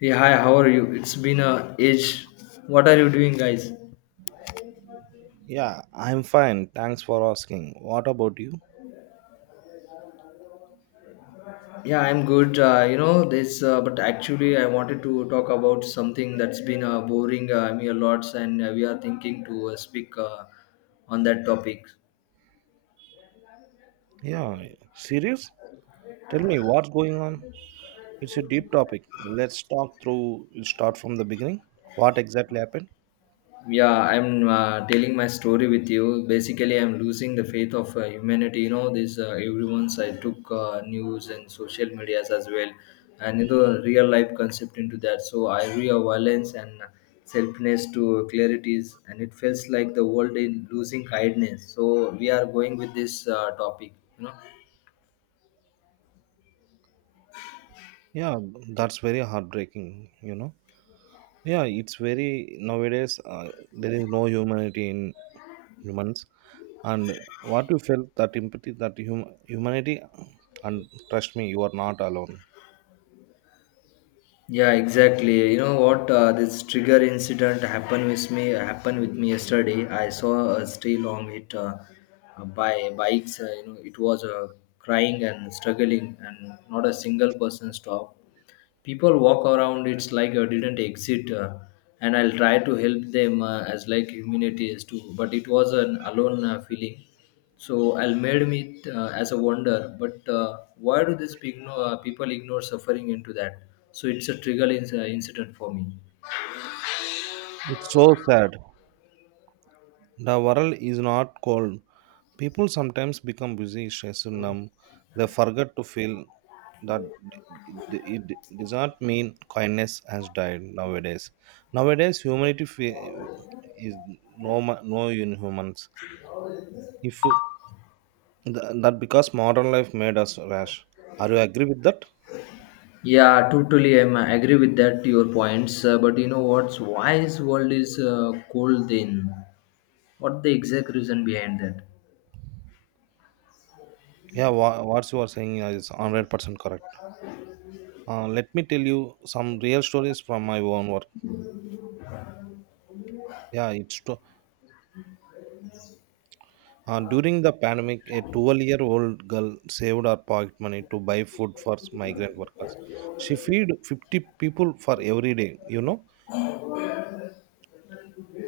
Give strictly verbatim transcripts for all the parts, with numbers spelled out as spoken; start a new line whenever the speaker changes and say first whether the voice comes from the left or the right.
left: Yeah, hi, how are you? It's been a age. What are you doing, guys?
right: Yeah, I'm fine. Thanks for asking. What about you?
left: Yeah, I'm good. Uh, you know, this, uh, but actually, I wanted to talk about something that's been uh, boring uh, me a lot, and uh, we are thinking to uh, speak uh, on that topic.
right: Yeah, serious? Tell me, what's going on? It's a deep topic. Let's talk through, start from the beginning. What exactly happened?
left: yeah i'm uh, telling my story with you. Basically, I'm losing the faith of uh, humanity. You know this uh, everyone's, I took uh, news and social medias as well, and you know, real life concept into that. So I real violence and selfness to clarities, and it feels like the world is losing kindness. So we are going with this uh, topic, you know.
right: Yeah, that's very heartbreaking, you know. Yeah, it's very nowadays, uh, there is no humanity in humans, and what you felt, that empathy, that hum- humanity, and trust me, you are not alone.
left: Yeah, exactly. You know what? Uh, this trigger incident happened with me. Happened with me yesterday. I saw a stray long it uh, uh, by bikes. Uh, you know, it was uh, crying and struggling, and not a single person stopped. People walk around. It's like I didn't exit, uh, and I'll try to help them uh, as like humanity is too. But it was an alone uh, feeling. So Almed meet uh, as a wonder, but uh, why do these pigno- uh, people ignore suffering into that? So it's a trigger inc- uh, incident for me.
right: It's so sad. The world is not cold. People sometimes become busy, stressed, numb. They forget to feel that it, it it does not mean kindness has died nowadays. Nowadays, humanity fe- is no ma- no in humans. If you- th- That because modern life made us rash. Are you agree with that?
left: Yeah, totally. I'm- I agree with that. To your points, uh, but you know what's why this world is uh, cold? Then what the exact reason behind that?
right: Yeah, wha- what you are saying is one hundred percent correct. Uh, let me tell you some real stories from my own work. Yeah, it's true. Uh, during the pandemic, a twelve-year-old girl saved her pocket money to buy food for migrant workers. She feed fifty people for every day, you know?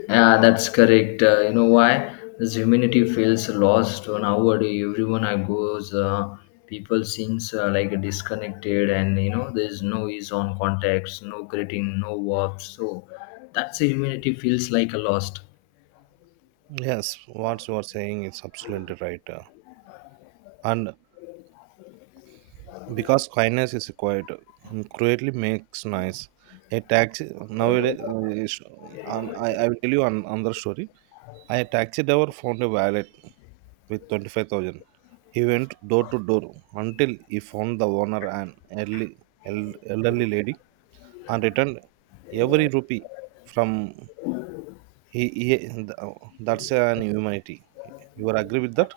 left: Yeah, that's correct. Uh, you know why? This humanity feels lost nowadays. Everyone I goes, uh, people seems uh, like disconnected, and you know there's no ease on contacts, no greeting, no warmth. So that's the humanity feels like a lost.
right: Yes, what you are saying is absolutely right. uh, And because quietness is required, and quietly makes noise. A taxi nowadays, uh, is- um, I, I will tell you an, another story. I a taxi driver found a wallet with twenty-five thousand. He went door to door until he found the owner, an elderly, el- elderly lady, and returned every rupee. From he, he th- That's an humanity. You are agree with that?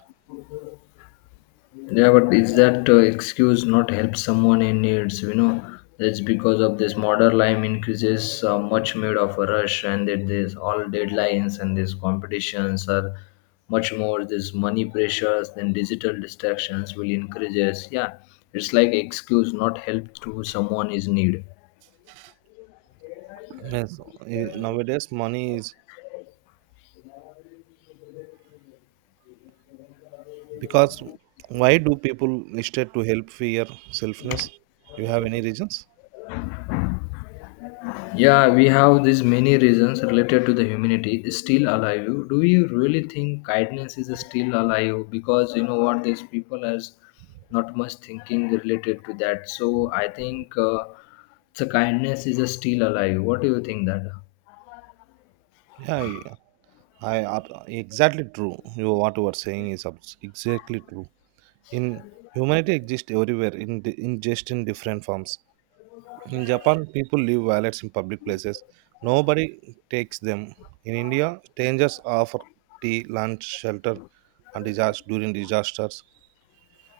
left: Yeah, but is that uh, excuse not help someone in needs? You know, that's because of this modern life increases uh, much made of a rush, and that there's all deadlines and these competitions are much more. This money pressures, then digital distractions will increases. Yeah, it's like excuse not help to someone is need.
right: Yes, eh, nowadays money is. Because why do people hesitate to help? Fear? Selfness? You have any reasons?
left: Yeah, we have these many reasons related to the humanity is still alive. Do you really think kindness is still alive? Because you know what, these people has not much thinking related to that. So I think uh, the kindness is still alive. What do you think that?
right: Yeah, I, I ab- exactly true. You What you are saying is abs- exactly true. In humanity exists everywhere in di- in just in different forms. In Japan, people leave wallets in public places. Nobody takes them. In India, strangers offer tea, lunch, shelter, and disaster during disasters.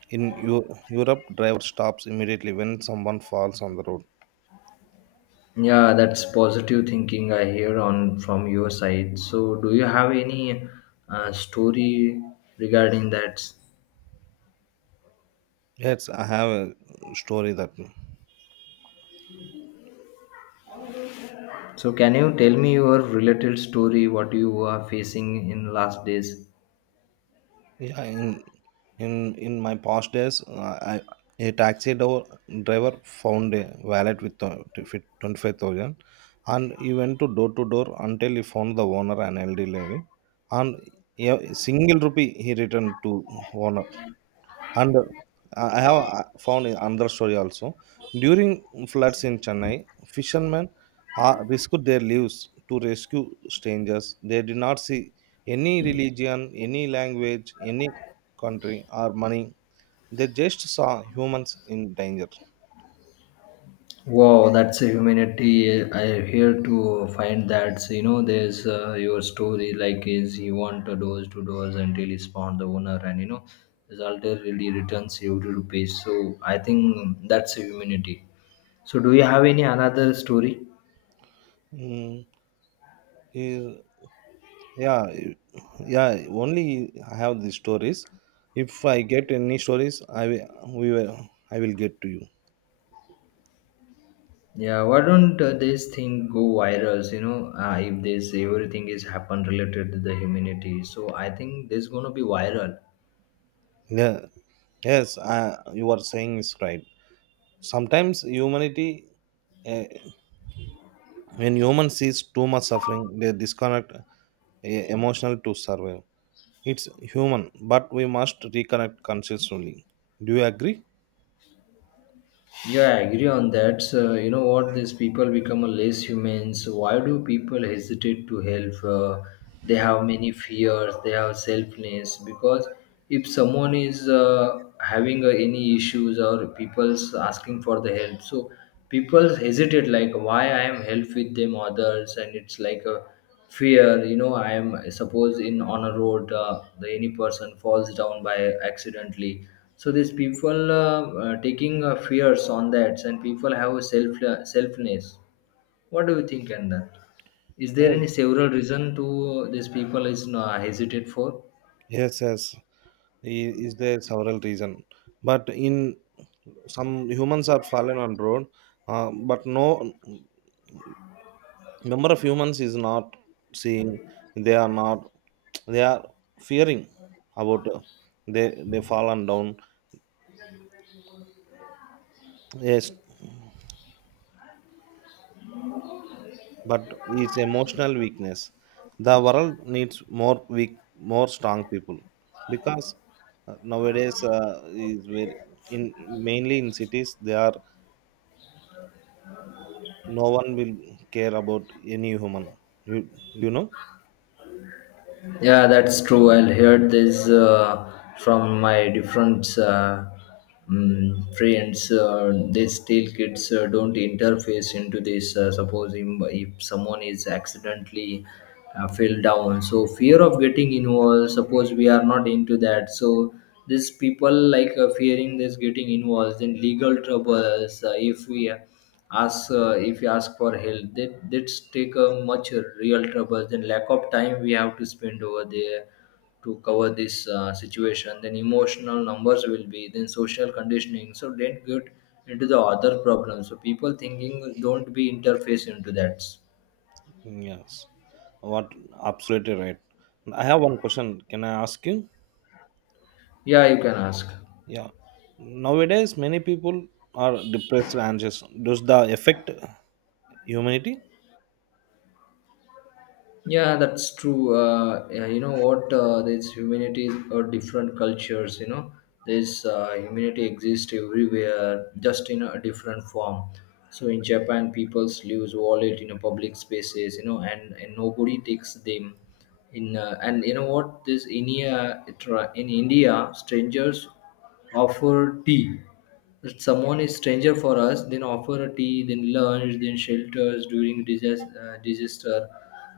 right: In Eu- Europe, driver stops immediately when someone falls on the road.
left: Yeah, that's positive thinking I hear on from your side. So do you have any uh, story regarding that?
right: Yes, I have a story that.
left: So can you tell me your related story? What you are facing in last days?
right: Yeah, in in in my past days, uh, I, a taxi door, driver found a wallet with twenty five thousand, and he went to door to door until he found the owner, an elderly lady, and a single rupee he returned to owner. And uh, I I have uh, found another story also. During floods in Chennai, fishermen uh, risked their lives to rescue strangers. They did not see any religion, any language, any country or money. They just saw humans in danger.
left: Wow, that's a humanity. I here to find that, you know, there's uh, your story like is he want to doors to doors until he spawned the owner, and you know, result really returns you to rupees. So I think that's a humanity. So do you have any another story?
right: Mm, is- yeah, i- yeah. Only I have these stories. If I get any stories, I will. We will. I will get to you.
left: Yeah, why don't uh, this thing go viral? You know, uh, if this everything is happen related to the humanity, so I think this gonna be viral.
right: Yeah. Yes, uh, you are saying is right. Sometimes humanity, uh, when human sees too much suffering, they disconnect, uh, emotional to survive. It's human, but we must reconnect consciously. Do you agree?
left: Yeah, I agree on that. So, you know what? These people become a less humans. Why do people hesitate to help? Uh, they have many fears. They have selfness. Because if someone is uh, having uh, any issues or people's asking for the help, so people hesitate like why I am help with them others, and it's like a fear, you know. I am suppose in on a road, uh, the any person falls down by accidentally. So these people uh, uh, taking uh, fears on that, and people have a self uh, selfness. What do you think on that? Is there
right: Yeah.
left: any several reason to uh, these people is uh, hesitate for?
right: Yes yes, I- is there several reason? But in, some humans are fallen on road, uh, but no, number of humans is not seeing. They are not, they are fearing about, uh, they they fallen down. Yes, but it's emotional weakness. The world needs more weak, more strong people, because uh, nowadays uh, is very, in mainly in cities, they are, no one will care about any human. You you know.
left: Yeah, that's true. I'll hear this uh, from my different uh, mm, friends. Uh, they still kids uh, don't interface into this. Uh, suppose im- if someone is accidentally uh, fell down, so fear of getting involved. Suppose we are not into that, so these people like uh, fearing this getting involved in legal troubles. Uh, if we as uh, if you ask for help, that that's take a much real trouble. Then lack of time we have to spend over there to cover this uh, situation. Then emotional numbers will be. Then social conditioning. So don't get into the other problem. So people thinking don't be interface into that.
right: Yes, what absolutely right. I have one question. Can I ask you?
left: Yeah, you can ask.
right: Yeah, nowadays many people are depressed, anxious. Does the affect humanity?
left: Yeah, that's true. Uh, yeah, you know what? Uh, there's humanity or different cultures. You know, this uh, humanity exists everywhere, just in a different form. So in Japan, people use wallet in a public spaces. You know, and, and nobody takes them. In uh, And you know what? This India in India, strangers offer tea. If someone is stranger for us, then offer a tea, then lunch, then shelters during disaster. Uh, disaster.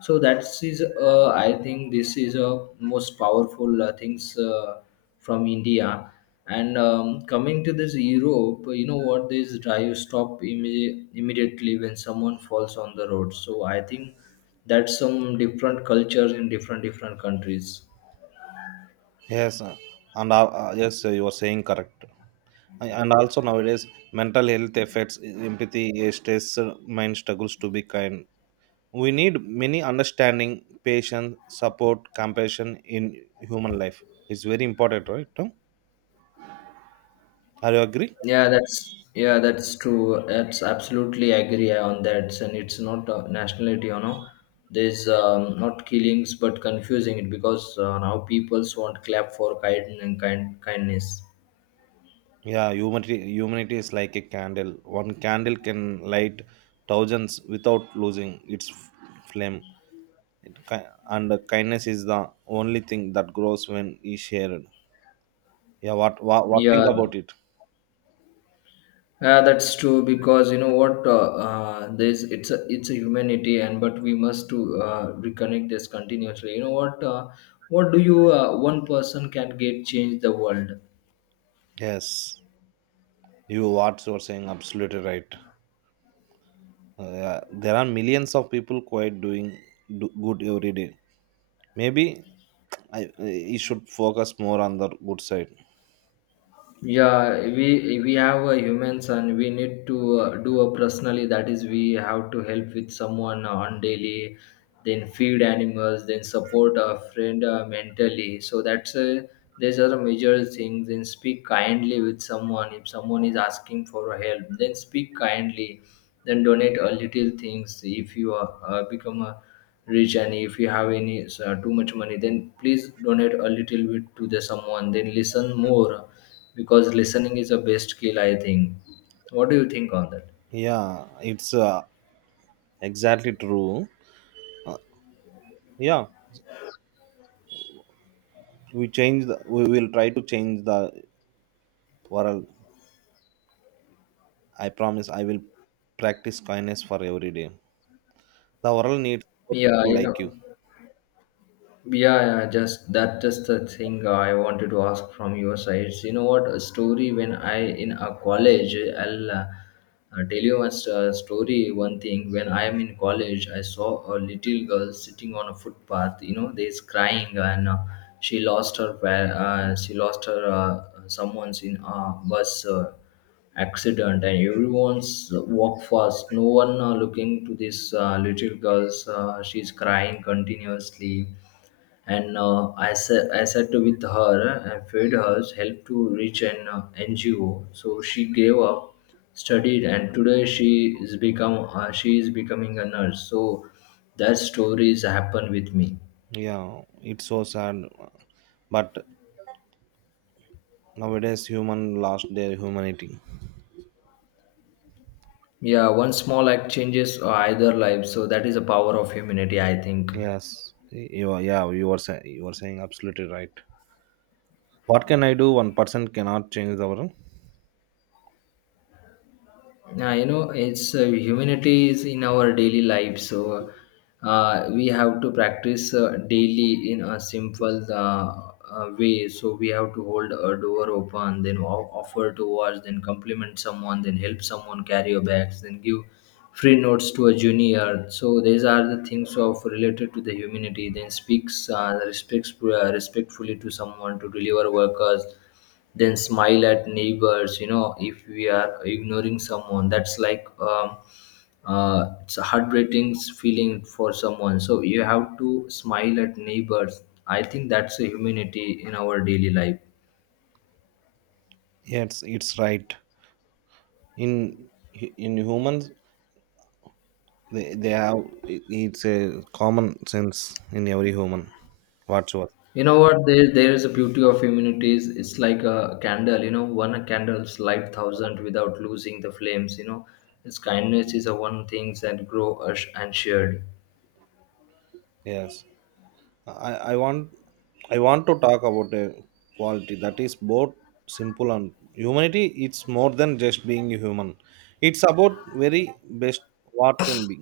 left: So that is, uh, I think, this is a most powerful uh, things uh, from India. And um, coming to this Europe, you know what? This drive stop imme- immediately when someone falls on the road. So I think that's some different cultures in different different countries.
right: Yes, uh, and uh, uh, yes, uh, you are saying correct. A- and also nowadays mental health affects e, empathy, eh, stress, eh, mind struggles to be kind. We need many understanding, patience, support, compassion in human life. It's very important, right Tom? Are you agree?
left: Yeah, that's yeah, that's true. That's absolutely agree on that. And it's not uh, nationality, you know. There's um, not killings, but confusing it because uh, now peoples want clap for kind and kind kindness.
right: Yeah, humanity, humanity is like a candle. One candle can light thousands without losing its f- flame. It, ki- and kindness is the only thing that grows when is shared. Yeah, what what, what
left: Yeah,
right: think about it?
left: yeah, that's true because you know what? Uh, uh, there's it's a it's a humanity, and but we must to uh, reconnect this continuously. You know what? Uh, what do you uh, one person can get change the world?
right: Yes. You What you're saying absolutely right. Uh, there are millions of people quite doing do good every day. Maybe, I, I you should focus more on the good side.
left: Yeah we we have a humans, and we need to uh, do a personally. That is, we have to help with someone on daily, then feed animals, then support a friend uh, mentally. So that's a, these are the major things. Then speak kindly with someone. If someone is asking for help, then speak kindly. Then donate a little things. If you are, uh, become a rich, and if you have any uh, too much money, then please donate a little bit to the someone. Then listen more, because listening is the best skill, I think. What do you think on that?
right: Yeah, it's uh, exactly true. Uh, yeah, we change. The, we will try to change the world. I promise. I will practice kindness for every day. The world needs more
left: Yeah
right: people
left: you know
right: like you.
left: Yeah, yeah, just that just the thing uh, I wanted to ask from your side. You know what? A story when I in a college, I'll uh, uh, tell you a st- uh, story. One thing when I am in college, I saw a little girl sitting on a footpath. You know, there's crying and uh, she lost her pa- uh, she lost her uh, someone's in a bus uh, accident, and everyone's walk fast. No one uh, looking to this uh, little girl's. Uh, she's crying continuously, and uh, I said I said to with her, and feed her help to reach an uh, N G O. So she gave up, studied, and today she is become uh, she is becoming a nurse. So that stories happen with me.
right: Yeah, it's so sad, but nowadays human lost their humanity.
left: Yeah, one small act changes uh, either life. So that is the power of humanity, I think.
right: Yes, you are, yeah, you are saying, you are saying absolutely right. What can I do? One person cannot change the world.
left: Yeah, you know, it's uh, humanity is in our daily life, so uh, we have to practice uh, daily in a simple uh, uh, way. So we have to hold a door open, then o- offer to wash, then compliment someone, then help someone carry your bags, then give free notes to a junior. So these are the things of related to the humanity. Then speaks uh, respects uh, respectfully to someone to deliver workers, then smile at neighbors. You know, if we are ignoring someone, that's like um, uh, it's a heartbreaking feeling for someone. So you have to smile at neighbors. I think that's a humanity in our daily life.
right: Yes, it's right. In in humans, they, they have, it- it's a common sense in every human whatsoever.
left: You know what? There, there is a beauty of humanities. It's like a candle, you know. One candle's light thousand without losing the flames, you know. Its kindness is a one things that grow us and shared.
right: Yes, I I want I want to talk about a quality that is both simple and humanity. It's more than just being human. It's about very best what can be.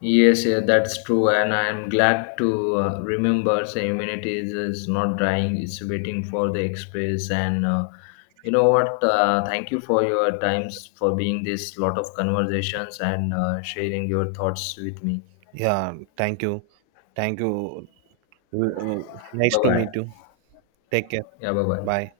left: Yes, yeah, that's true, and I'm glad to uh, remember the humanity is, is not dying; it's waiting for the express. And uh, you know what? Uh, thank you for your times, for being this lot of conversations, and uh, sharing your thoughts with me.
right: Yeah, thank you, thank you. Well, uh, nice
left: Bye
right: to
left: bye.
right: meet you. Take care.
left: Yeah, bye
right: Bye.
left: bye.